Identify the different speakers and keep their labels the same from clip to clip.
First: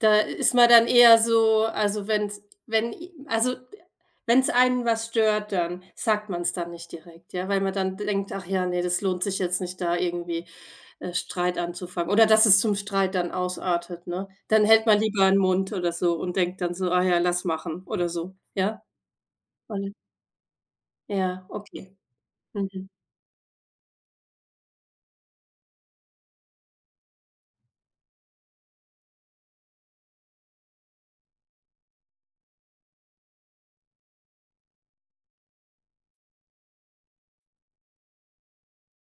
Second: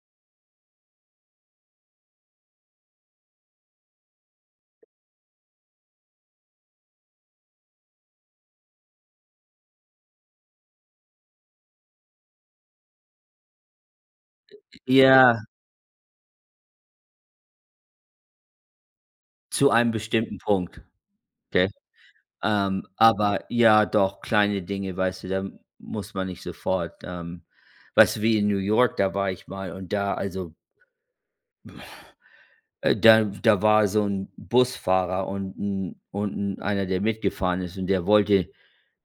Speaker 1: Da ist man dann eher so also, wenn's wenn ih also, wenn's einen was stört, dann sagt man's dann nicht direkt, ja, weil man dann denkt: „Ach ja, ne, das lohnt sich jetzt nicht, da irgendwie äh, Streit anzufangen oder dass es zum Streit dann ausartet“, ne? Dann hält man lieber 'n
Speaker 2: Ja.
Speaker 1: Mund oder so und denkt dann so: „Ah ja, lass machen oder so.“ Ja.
Speaker 2: Zu einem
Speaker 1: [unintelligible]
Speaker 2: bestimmten Punkt,
Speaker 1: Ja,
Speaker 2: gell?
Speaker 1: okay.
Speaker 2: Ähm,
Speaker 1: Mhm.
Speaker 2: aber ja, doch, kleine Dinge, weißt du, da muss man nicht sofort, ähm weißt du wie in New York, da war ich mal und da also äh, da da war so 'n Busfahrer und 'n und 'n einer, der mitgefahren ist und der wollte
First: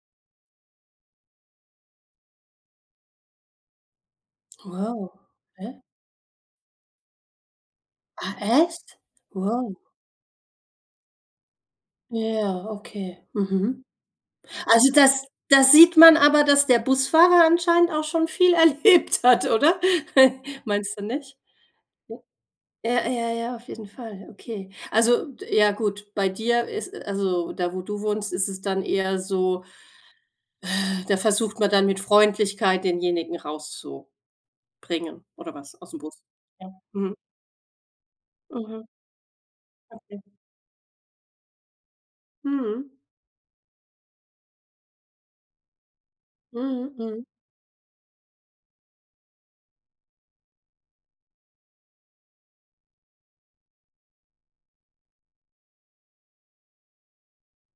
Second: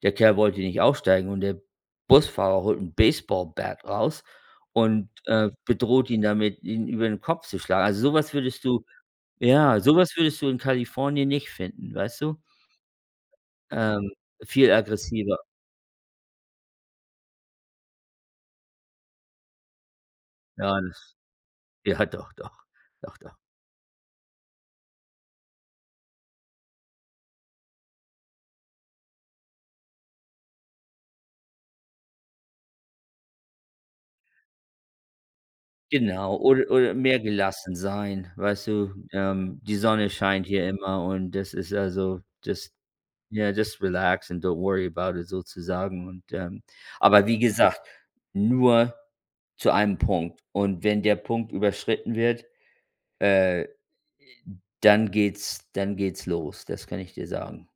Speaker 2: der Kerl wollte nicht aussteigen, und der Busfahrer holt 'n baseball bat raus und,
Speaker 1: Wow.
Speaker 2: äh,
Speaker 1: Okay.
Speaker 2: bedroht ihn damit, ihn über den Kopf zu schlagen. Also, so was
Speaker 1: Ah,
Speaker 2: würdest du
Speaker 1: echt? Wow.
Speaker 2: ja, so was würdest du in Kalifornien nicht finden, weißt du?
Speaker 1: Ja, okay. Mhm.
Speaker 2: Ähm. Viel
Speaker 1: Also, das
Speaker 2: aggressiver.
Speaker 1: da sieht man aber, dass der Busfahrer anscheinend auch schon viel erlebt hat, oder?
Speaker 2: Ja.
Speaker 1: Meinst du
Speaker 2: Das
Speaker 1: nicht?
Speaker 2: ja,
Speaker 1: Ja.
Speaker 2: doch, doch.
Speaker 1: Ja,
Speaker 2: Doch,
Speaker 1: ja,
Speaker 2: doch.
Speaker 1: ja, auf jeden Fall, okay. Also, ja gut, bei dir ist also, da wo du wohnst, ist es dann eher so äh, da versucht man dann mit Freundlichkeit denjenigen rauszubringen oder was ausm Bus.
Speaker 2: Genau,
Speaker 1: Ja.
Speaker 2: oder oder
Speaker 1: Mhm.
Speaker 2: mehr gelassen sein, weißt
Speaker 1: Mhm.
Speaker 2: du? Ähm, die Sonne
Speaker 1: Okay.
Speaker 2: scheint hier immer und das ist also, das
Speaker 1: Mhm.
Speaker 2: ja, das relaxed and don't worry about it sozusagen und, ähm
Speaker 1: Mhm. Mhm.
Speaker 2: aber wie gesagt, nur zu einem Punkt. Und wenn der Punkt überschritten wird, äh, dann geht's dann geht's los, das kann ich dir sagen.